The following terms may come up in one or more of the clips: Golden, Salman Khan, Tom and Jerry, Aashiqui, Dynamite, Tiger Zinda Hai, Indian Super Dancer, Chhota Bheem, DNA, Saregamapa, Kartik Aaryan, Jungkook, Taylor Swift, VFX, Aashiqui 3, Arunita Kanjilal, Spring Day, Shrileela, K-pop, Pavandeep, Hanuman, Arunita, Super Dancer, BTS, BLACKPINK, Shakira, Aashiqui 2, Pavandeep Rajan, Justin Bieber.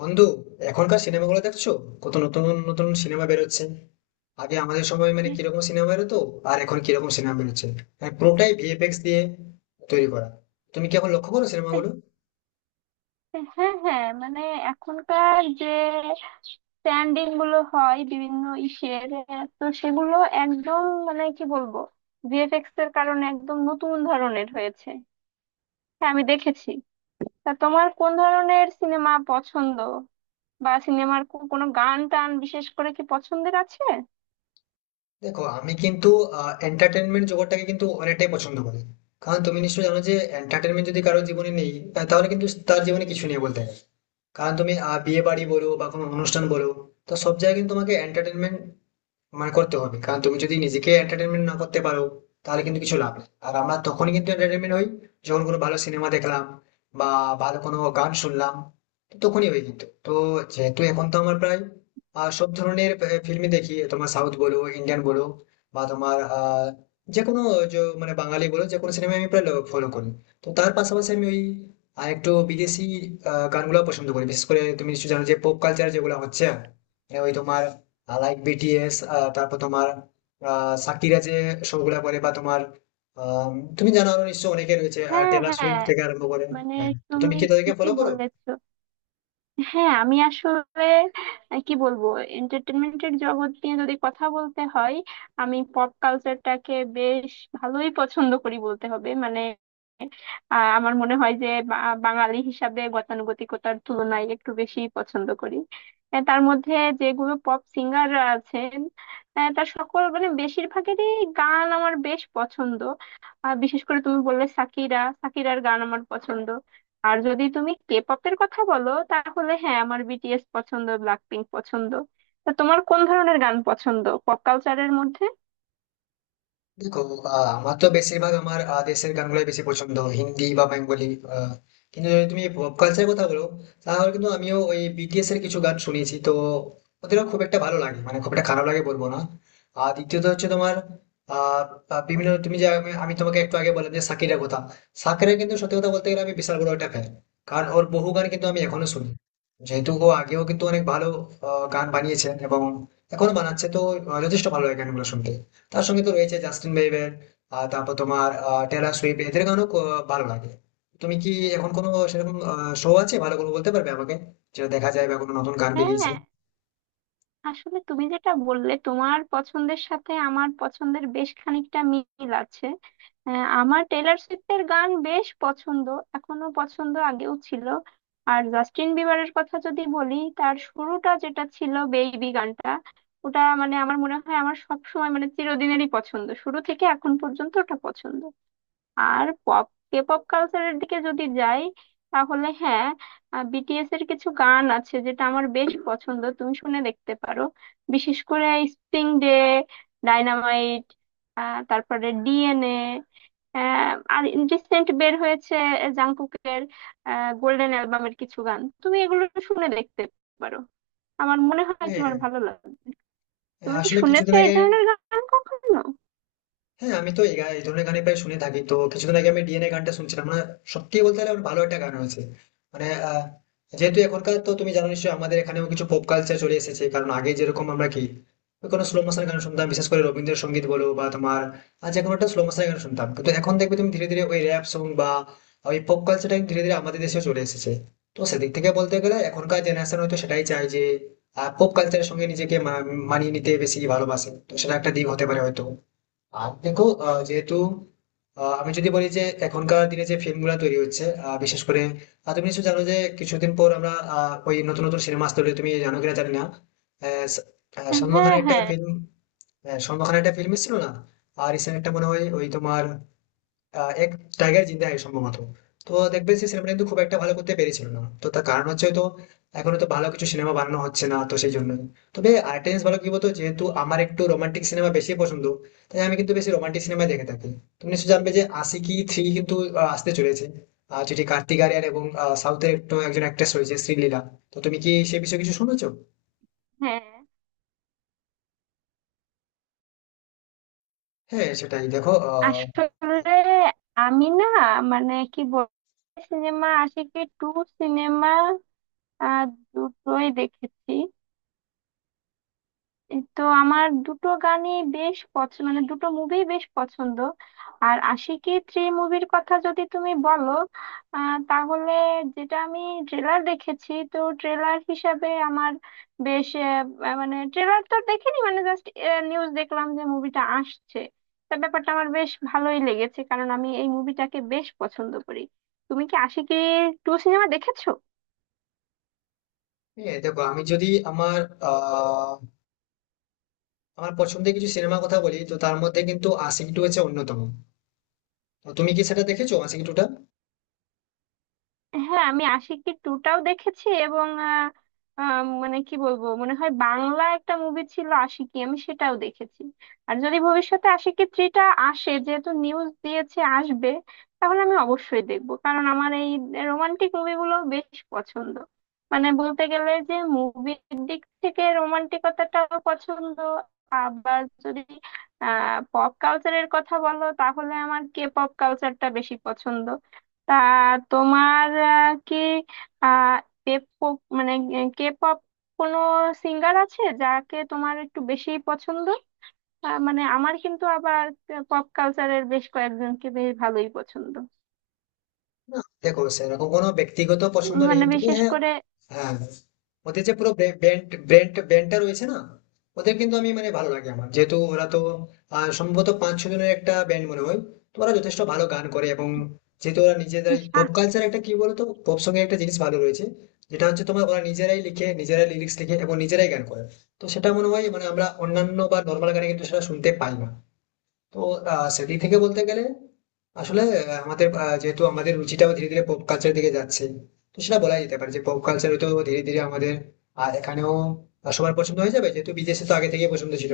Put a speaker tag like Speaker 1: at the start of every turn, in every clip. Speaker 1: বন্ধু, এখনকার সিনেমাগুলো দেখছো? কত নতুন নতুন সিনেমা বেরোচ্ছে! আগে আমাদের সময় মানে কিরকম সিনেমা বেরোতো, আর এখন কিরকম সিনেমা বেরোচ্ছে। মানে পুরোটাই VFX দিয়ে তৈরি করা। তুমি কি এখন লক্ষ্য করো সিনেমাগুলো?
Speaker 2: হ্যাঁ, হ্যাঁ, মানে এখনকার যে স্ট্যান্ডিং গুলো হয় বিভিন্ন ইসের তো সেগুলো একদম মানে কি বলবো, ভিএফএক্স এর কারণে একদম নতুন ধরনের হয়েছে। হ্যাঁ, আমি দেখেছি। তা তোমার কোন ধরনের সিনেমা পছন্দ, বা সিনেমার কোনো গান টান বিশেষ করে কি পছন্দের আছে?
Speaker 1: দেখো, আমি কিন্তু এন্টারটেনমেন্ট জগৎটাকে কিন্তু অনেকটাই পছন্দ করি। কারণ তুমি নিশ্চয়ই জানো যে এন্টারটেনমেন্ট যদি কারোর জীবনে নেই তাহলে কিন্তু তার জীবনে কিছু নেই বলতে গেলে। কারণ তুমি বিয়ে বাড়ি বলো বা কোনো অনুষ্ঠান বলো, তো সব জায়গায় কিন্তু তোমাকে এন্টারটেনমেন্ট মানে করতে হবে। কারণ তুমি যদি নিজেকে এন্টারটেনমেন্ট না করতে পারো, তাহলে কিন্তু কিছু লাভ নেই। আর আমরা তখনই কিন্তু এন্টারটেনমেন্ট হই যখন কোনো ভালো সিনেমা দেখলাম বা ভালো কোনো গান শুনলাম, তো তখনই হই কিন্তু তো। যেহেতু এখন তো আমার প্রায় সব ধরনের ফিল্মই দেখি, তোমার সাউথ বলো, ইন্ডিয়ান বলো, বা তোমার যে কোনো মানে বাঙালি বলো, যে কোনো সিনেমা আমি প্রায় ফলো করি। তো তার পাশাপাশি আমি ওই আর একটু বিদেশি গানগুলো পছন্দ করি। বিশেষ করে তুমি নিশ্চয়ই জানো যে পপ কালচার যেগুলো হচ্ছে, মানে ওই তোমার লাইক BTS, তারপর তোমার সাকিরা যে শো গুলা করে, বা তোমার আম, তুমি জানো আরো নিশ্চয় অনেকে রয়েছে,
Speaker 2: হ্যাঁ,
Speaker 1: টেলর
Speaker 2: হ্যাঁ,
Speaker 1: সুইফট থেকে আরম্ভ করে।
Speaker 2: মানে
Speaker 1: হ্যাঁ, তো তুমি
Speaker 2: তুমি
Speaker 1: কি তাদেরকে
Speaker 2: ঠিকই
Speaker 1: ফলো করো?
Speaker 2: বলেছো। হ্যাঁ, আমি আসলে কি বলবো, এন্টারটেনমেন্টের জগৎ নিয়ে যদি কথা বলতে হয়, আমি পপ কালচারটাকে বেশ ভালোই পছন্দ করি বলতে হবে। মানে আমার মনে হয় যে বাঙালি হিসাবে গতানুগতিকতার তুলনায় একটু বেশি পছন্দ করি। তার মধ্যে যেগুলো পপ সিঙ্গার আছেন, তার সকল মানে বেশিরভাগেরই গান আমার বেশ পছন্দ। আর বিশেষ করে তুমি বললে সাকিরা, সাকিরার গান আমার পছন্দ। আর যদি তুমি কে পপের কথা বলো, তাহলে হ্যাঁ, আমার বিটিএস পছন্দ, ব্ল্যাকপিঙ্ক পছন্দ। তা তোমার কোন ধরনের গান পছন্দ পপ কালচারের মধ্যে?
Speaker 1: দেখো, আমার তো বেশিরভাগ আমার দেশের গানগুলোই বেশি পছন্দ, হিন্দি বা বেঙ্গলি। আহ, কিন্তু যদি তুমি পপ কালচারের কথা বলো, তাহলে কিন্তু আমিও ওই BTS এর কিছু গান শুনেছি, তো ওদেরও খুব একটা ভালো লাগে, মানে খুব একটা খারাপ লাগে বলবো না। আর দ্বিতীয়ত হচ্ছে তোমার আহ আহ, বিভিন্ন তুমি যে আমি আমি তোমাকে একটু আগে বললাম যে শাকিরের কথা। শাকিরের কিন্তু সত্যি কথা বলতে গেলে আমি বিশাল বড় একটা ফ্যান। কারণ ওর বহু গান কিন্তু আমি এখনো শুনি, যেহেতু ও আগেও কিন্তু অনেক ভালো গান বানিয়েছেন, এবং এখনো বানাচ্ছে, তো যথেষ্ট ভালো লাগে গানগুলো শুনতে। তার সঙ্গে তো রয়েছে জাস্টিন বিবার, আর তারপর তোমার টেলর সুইফট, এদের গানও ভালো লাগে। তুমি কি এখন কোনো সেরকম শো আছে ভালো করে বলতে পারবে আমাকে, যেটা দেখা যায়, বা কোনো নতুন গান বেরিয়েছে?
Speaker 2: হ্যাঁ, আসলে তুমি যেটা বললে তোমার পছন্দের সাথে আমার পছন্দের বেশ খানিকটা মিল আছে। আমার টেলর সুইফটের গান বেশ পছন্দ, এখনো পছন্দ, আগেও ছিল। আর জাস্টিন বিবারের কথা যদি বলি, তার শুরুটা যেটা ছিল বেবি গানটা, ওটা মানে আমার মনে হয় আমার সব সময় মানে চিরদিনেরই পছন্দ, শুরু থেকে এখন পর্যন্ত ওটা পছন্দ। আর পপ, কে পপ কালচারের দিকে যদি যাই, তাহলে হ্যাঁ, বিটিএস এর কিছু গান আছে যেটা আমার বেশ পছন্দ, তুমি শুনে দেখতে পারো। বিশেষ করে স্প্রিং ডে, ডাইনামাইট, তারপরে ডিএনএ, আর রিসেন্ট বের হয়েছে জাংকুকের গোল্ডেন অ্যালবামের কিছু গান, তুমি এগুলো শুনে দেখতে পারো। আমার মনে হয়
Speaker 1: হ্যাঁ,
Speaker 2: তোমার ভালো লাগবে। তুমি কি
Speaker 1: আসলে
Speaker 2: শুনেছো
Speaker 1: কিছুদিন
Speaker 2: এই
Speaker 1: আগে
Speaker 2: ধরনের গান কখনো?
Speaker 1: হ্যাঁ, আমি তো এই এই ধরনের গানই প্রায় শুনে থাকি। তো কিছুদিন আগে আমি DNA গানটা শুনছিলাম না, সত্যি বলতে গেলে আমার ভালো একটা গান হয়েছে মানে যেহেতু এখনকার তো তুমি জানো নিশ্চয়ই, আমাদের এখানেও কিছু পপ কালচার চলে এসেছে। কারণ আগে যেরকম আমরা কি ওই কোনো স্লো মোশন গান শুনতাম, বিশেষ করে রবীন্দ্রসঙ্গীত বলো বা তোমার আর যে কোনো একটা স্লো মোশন গান শুনতাম। কিন্তু এখন দেখবে তুমি ধীরে ধীরে ওই র্যাপ সং বা ওই পপ কালচারটা ধীরে ধীরে আমাদের দেশেও চলে এসেছে। তো সেদিক থেকে বলতে গেলে এখনকার জেনারেশন হয়তো সেটাই চায় যে পপ কালচারের সঙ্গে নিজেকে মানিয়ে নিতে বেশি ভালোবাসে। তো সেটা একটা দিক হতে পারে হয়তো। আর দেখো, যেহেতু আমি যদি বলি যে এখনকার দিনে যে ফিল্ম গুলা তৈরি হচ্ছে, বিশেষ করে তুমি নিশ্চয় জানো যে কিছুদিন পর আমরা ওই নতুন নতুন সিনেমা আসতে হলে তুমি জানো কিনা জানি না। আহ, স- সলমান
Speaker 2: হ্যাঁ,
Speaker 1: খানের একটা
Speaker 2: হ্যাঁ।
Speaker 1: ফিল্ম, সলমান খানের একটা ফিল্ম ছিল না? আর রিসেন্ট একটা মনে হয় ওই তোমার এক, টাইগার জিন্দা है সম্ভবত। তো দেখবে সেই সিনেমাটা কিন্তু খুব একটা ভালো করতে পেরেছিল না, তো তার কারণ হচ্ছে তো এখন তো ভালো কিছু সিনেমা বানানো হচ্ছে না, তো সেই জন্য। তবে আরেকটা জিনিস ভালো কি বলতো, যেহেতু আমার একটু রোমান্টিক সিনেমা বেশি পছন্দ, তাই আমি কিন্তু বেশি রোমান্টিক সিনেমা দেখে থাকি। তুমি নিশ্চয়ই জানবে যে আশিকি থ্রি কিন্তু আসতে চলেছে। আর যেটি কার্তিক আরিয়ান এবং সাউথের একটু একজন অ্যাক্ট্রেস রয়েছে, শ্রীলীলা। তো তুমি কি সে বিষয়ে কিছু শুনেছো?
Speaker 2: হ্যাঁ,
Speaker 1: হ্যাঁ, সেটাই দেখো।
Speaker 2: আসলে আমি না, মানে কি বল, সিনেমা আশিকি টু সিনেমা দুটোই দেখেছি। এই তো আমার দুটো গানই বেশ পছন্দ, মানে দুটো মুভি বেশ পছন্দ। আর আশিকি থ্রি মুভির কথা যদি তুমি বলো, তাহলে যেটা আমি ট্রেলার দেখেছি, তো ট্রেলার হিসাবে আমার বেশ আহ, আহ, মানে ট্রেলার তো দেখিনি, মানে জাস্ট নিউজ দেখলাম যে মুভিটা আসছে। তা ব্যাপারটা আমার বেশ ভালোই লেগেছে কারণ আমি এই মুভিটাকে বেশ পছন্দ করি। তুমি কি আশিকি টু সিনেমা দেখেছো?
Speaker 1: হ্যাঁ, দেখো, আমি যদি আমার আহ আমার পছন্দের কিছু সিনেমার কথা বলি, তো তার মধ্যে কিন্তু আশিকি টু হচ্ছে অন্যতম। তো তুমি কি সেটা দেখেছো, আশিকি টুটা?
Speaker 2: হ্যাঁ, আমি আশিকি টুটাও দেখেছি এবং আহ, আহ, মানে কি বলবো, মনে হয় বাংলা একটা মুভি ছিল আশিকি, আমি সেটাও দেখেছি। আর যদি ভবিষ্যতে আশিকি থ্রিটা আসে, যেহেতু নিউজ দিয়েছে আসবে, তাহলে আমি অবশ্যই দেখবো কারণ আমার এই রোমান্টিক মুভিগুলো বেশ পছন্দ। মানে বলতে গেলে যে মুভির দিক থেকে রোমান্টিকতাটাও পছন্দ। আবার যদি পপ কালচারের কথা বলো, তাহলে আমার কে পপ কালচারটা বেশি পছন্দ। তা তোমার কি আহ K-pop মানে কে পপ কোনো সিঙ্গার আছে যাকে তোমার একটু বেশি পছন্দ? মানে আমার কিন্তু আবার পপ কালচারের বেশ কয়েকজনকে বেশ ভালোই পছন্দ।
Speaker 1: না, দেখো, সেরকম কোনো ব্যক্তিগত পছন্দ নেই,
Speaker 2: মানে
Speaker 1: তবে
Speaker 2: বিশেষ
Speaker 1: হ্যাঁ।
Speaker 2: করে
Speaker 1: হ্যাঁ, ওদের যে পুরো ব্যান্ড ব্যান্ড ব্যান্ডটা রয়েছে না, ওদের কিন্তু আমি মানে ভালো লাগে আমার। যেহেতু ওরা তো সম্ভবত পাঁচ ছ জনের একটা ব্যান্ড মনে হয়। তো ওরা যথেষ্ট ভালো গান করে। এবং যেহেতু ওরা নিজেরাই
Speaker 2: সা-
Speaker 1: পপ কালচার, একটা কি বলতো, পপ সঙ্গে একটা জিনিস ভালো রয়েছে, যেটা হচ্ছে তোমার ওরা নিজেরাই লিখে, নিজেরাই লিরিক্স লিখে, এবং নিজেরাই গান করে। তো সেটা মনে হয়, মানে আমরা অন্যান্য বা নর্মাল গানে কিন্তু সেটা শুনতে পাই না। তো সেদিক থেকে বলতে গেলে, আসলে আমাদের যেহেতু আমাদের রুচিটাও ধীরে ধীরে পপ কালচারের দিকে যাচ্ছে, তো সেটা বলা যেতে পারে যে পপ কালচার তো ধীরে ধীরে আমাদের এখানেও সবার পছন্দ হয়ে যাবে, যেহেতু বিদেশে তো আগে থেকেই পছন্দ ছিল।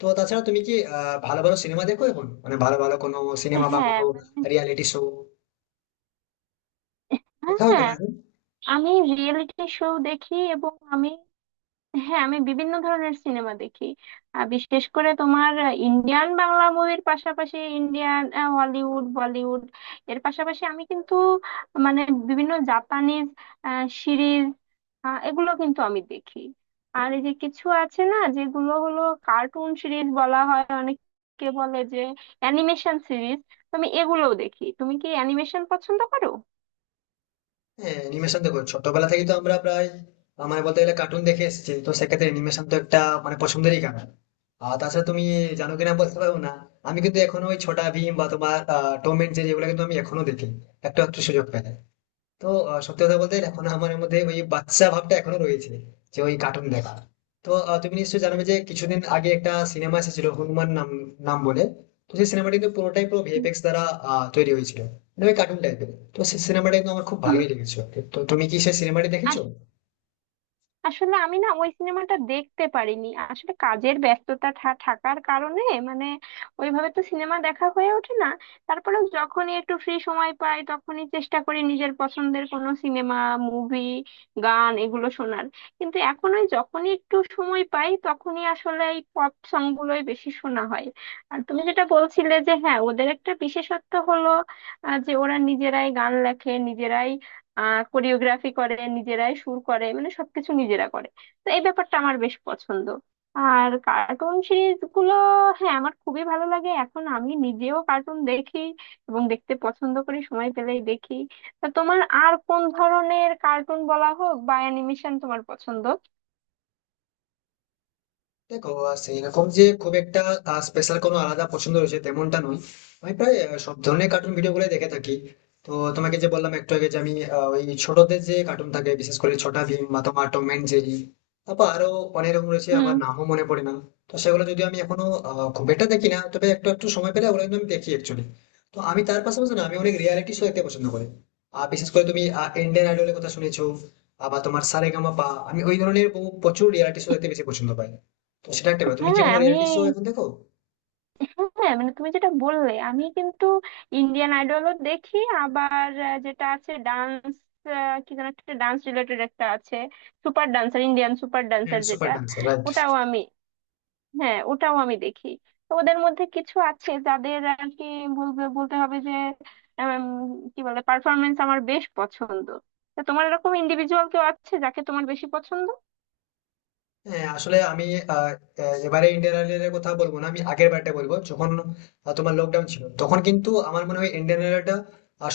Speaker 1: তো তাছাড়া তুমি কি ভালো ভালো সিনেমা দেখো এখন, মানে ভালো ভালো কোনো সিনেমা বা
Speaker 2: হ্যাঁ,
Speaker 1: কোনো
Speaker 2: মানে
Speaker 1: রিয়ালিটি শো দেখা হয়
Speaker 2: হ্যাঁ,
Speaker 1: তোমার এখন?
Speaker 2: আমি রিয়েলিটি শো দেখি এবং আমি, হ্যাঁ, আমি বিভিন্ন ধরনের সিনেমা দেখি। বিশেষ করে তোমার ইন্ডিয়ান বাংলা মুভির পাশাপাশি ইন্ডিয়ান হলিউড বলিউড এর পাশাপাশি আমি কিন্তু মানে বিভিন্ন জাপানিজ সিরিজ এগুলো কিন্তু আমি দেখি। আর এই যে কিছু আছে না যেগুলো হলো কার্টুন সিরিজ বলা হয়, অনেকে বলে যে অ্যানিমেশন সিরিজ, তো আমি এগুলোও দেখি। তুমি কি অ্যানিমেশন পছন্দ করো?
Speaker 1: হ্যাঁ, অ্যানিমেশন, দেখো ছোটবেলা থেকে তো আমরা প্রায় মানে বলতে গেলে কার্টুন দেখে এসেছি, তো সেক্ষেত্রে অ্যানিমেশন তো একটা মানে পছন্দেরই কারণ। আর তাছাড়া তুমি জানো কিনা বলতে পারবো না, আমি কিন্তু এখনো ওই ছোটা ভীম বা তোমার টম এন্ড জেরি এগুলো কিন্তু আমি এখনো দেখি, একটু একটু সুযোগ পেলে। তো সত্যি কথা বলতে এখন আমার মধ্যে ওই বাচ্চা ভাবটা এখনো রয়েছে, যে ওই কার্টুন দেখা। তো তুমি নিশ্চয়ই জানবে যে কিছুদিন আগে একটা সিনেমা এসেছিল হনুমান নাম নাম বলে। তো সেই সিনেমাটা কিন্তু পুরোটাই পুরো VFX দ্বারা তৈরি হয়েছিল, মানে ওই কার্টুন টাইপের। তো সেই সিনেমাটা কিন্তু আমার খুব
Speaker 2: হুম,
Speaker 1: ভালোই লেগেছিল। তো তুমি কি সেই সিনেমাটি দেখেছো?
Speaker 2: আসলে আমি না, ওই সিনেমাটা দেখতে পারিনি আসলে কাজের ব্যস্ততা থাকার কারণে। মানে ওইভাবে তো সিনেমা দেখা হয়ে ওঠে না। তারপরে যখনই একটু ফ্রি সময় পাই তখনই চেষ্টা করি নিজের পছন্দের কোনো সিনেমা, মুভি, গান এগুলো শোনার। কিন্তু এখন ওই যখনই একটু সময় পাই তখনই আসলে এই পপ সং গুলোই বেশি শোনা হয়। আর তুমি যেটা বলছিলে যে হ্যাঁ, ওদের একটা বিশেষত্ব হলো যে ওরা নিজেরাই গান লেখে, নিজেরাই কোরিওগ্রাফি করে, নিজেরাই সুর করে, মানে সবকিছু নিজেরা করে। তো এই ব্যাপারটা আমার বেশ পছন্দ। আর কার্টুন সিরিজ গুলো, হ্যাঁ, আমার খুবই ভালো লাগে। এখন আমি নিজেও কার্টুন দেখি এবং দেখতে পছন্দ করি, সময় পেলেই দেখি। তা তোমার আর কোন ধরনের কার্টুন বলা হোক বা অ্যানিমেশন তোমার পছন্দ?
Speaker 1: দেখো, সেইরকম যে খুব একটা স্পেশাল কোনো আলাদা পছন্দ রয়েছে তেমনটা নয়। আমি প্রায় সব ধরনের কার্টুন ভিডিও গুলো দেখে থাকি। তো তোমাকে যে বললাম একটু আগে যে আমি ওই ছোটদের যে কার্টুন থাকে, বিশেষ করে ছোটা ভীম বা তোমার টম অ্যান্ড জেরি, তারপর আরো অনেক রকম রয়েছে, আমার
Speaker 2: হুম।
Speaker 1: নামও মনে পড়ে না। তো সেগুলো যদি আমি এখনো খুব একটা দেখি না, তবে একটু একটু সময় পেলে ওগুলো কিন্তু আমি দেখি অ্যাকচুয়ালি। তো আমি তার পাশাপাশি না, আমি অনেক রিয়ালিটি শো দেখতে পছন্দ করি। আর বিশেষ করে তুমি ইন্ডিয়ান আইডলের কথা শুনেছো, আবার তোমার সারেগামাপা, আমি ওই ধরনের বহু প্রচুর রিয়ালিটি শো দেখতে বেশি পছন্দ পাই। তো সেটা একটা ব্যাপার। তুমি কি
Speaker 2: হ্যাঁ,
Speaker 1: কোনো
Speaker 2: আমি,
Speaker 1: রিয়েলিটি শো এখন দেখো?
Speaker 2: হ্যাঁ, মানে তুমি যেটা বললে, আমি কিন্তু ইন্ডিয়ান আইডলও দেখি, আবার যেটা আছে ডান্স, কি যেন একটা ডান্স রিলেটেড একটা আছে, সুপার ডান্সার, ইন্ডিয়ান সুপার
Speaker 1: হ্যাঁ,
Speaker 2: ডান্সার
Speaker 1: সুপার
Speaker 2: যেটা,
Speaker 1: ডান্সার, রাইট।
Speaker 2: ওটাও আমি, হ্যাঁ ওটাও আমি দেখি। তো ওদের মধ্যে কিছু আছে যাদের আর কি বলবে, বলতে হবে যে উম, কি বলে, পারফরমেন্স আমার বেশ পছন্দ। তো তোমার এরকম ইন্ডিভিজুয়াল কেউ আছে যাকে তোমার বেশি পছন্দ?
Speaker 1: হ্যাঁ, আসলে আমি আহ, আহ, এবারে ইন্ডিয়ান আইডলের কথা বলবো না, আমি আগের বারটা বলবো, যখন তোমার লকডাউন ছিল, তখন কিন্তু আমার মনে হয় ইন্ডিয়ান আইডলটা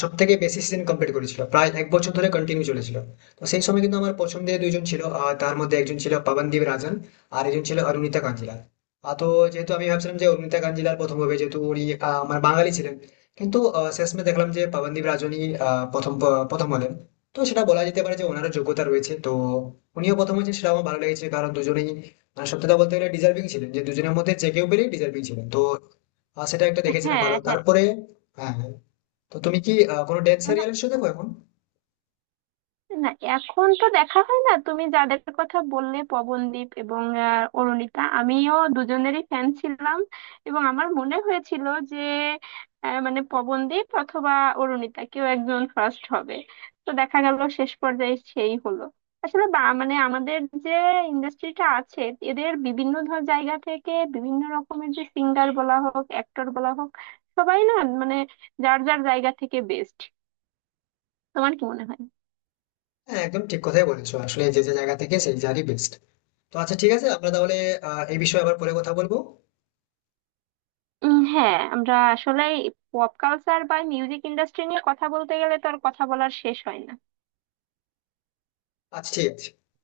Speaker 1: সব থেকে বেশি সিজন কমপ্লিট করেছিল, প্রায় এক বছর ধরে কন্টিনিউ চলেছিল। তো সেই সময় কিন্তু আমার পছন্দের দুইজন ছিল, তার মধ্যে একজন ছিল পবনদীপ রাজন, আর একজন ছিল অরুণিতা কাঞ্জিলাল। তো যেহেতু আমি ভাবছিলাম যে অরুণিতা কাঞ্জিলাল প্রথম হবে, যেহেতু উনি আমার বাঙালি ছিলেন। কিন্তু শেষমে দেখলাম যে পবনদীপ রাজনই প্রথম প্রথম হলেন। তো সেটা বলা যেতে পারে যে ওনারও যোগ্যতা রয়েছে, তো উনিও প্রথম হয়েছেন, সেটা আমার ভালো লেগেছে। কারণ দুজনেই মানে সত্যি কথা বলতে গেলে ডিজার্ভিং ছিলেন, যে দুজনের মধ্যে যে কেউ পেলেই ডিজার্ভিং ছিলেন, তো সেটা একটা দেখেছিলাম
Speaker 2: হ্যাঁ,
Speaker 1: ভালো,
Speaker 2: হ্যাঁ।
Speaker 1: তারপরে। হ্যাঁ, হ্যাঁ। তো তুমি কি কোনো ড্যান্স রিয়েলিটি শো দেখো এখন?
Speaker 2: না, এখন তো দেখা হয় না। তুমি যাদের কথা বললে পবনদীপ এবং অরুণিতা, আমিও দুজনেরই ফ্যান ছিলাম। এবং আমার মনে হয়েছিল যে মানে পবনদীপ অথবা অরুণিতা কেউ একজন ফার্স্ট হবে। তো দেখা গেল শেষ পর্যায়ে সেই হলো। আসলে বা মানে আমাদের যে ইন্ডাস্ট্রিটা আছে, এদের বিভিন্ন ধর জায়গা থেকে বিভিন্ন রকমের যে সিঙ্গার বলা হোক, অ্যাক্টর বলা হোক, সবাই না মানে যার যার জায়গা থেকে বেস্ট। তোমার কি মনে হয়?
Speaker 1: হ্যাঁ, একদম ঠিক কথাই বলেছো। আসলে যে যে জায়গা থেকে সেই জায়গারই বেস্ট। তো আচ্ছা, ঠিক আছে, আমরা তাহলে এই বিষয়ে আবার পরে কথা বলবো।
Speaker 2: উম, হ্যাঁ, আমরা আসলে পপ কালচার বা মিউজিক ইন্ডাস্ট্রি নিয়ে কথা বলতে গেলে তো আর কথা বলার শেষ হয় না।
Speaker 1: আচ্ছা, ঠিক আছে।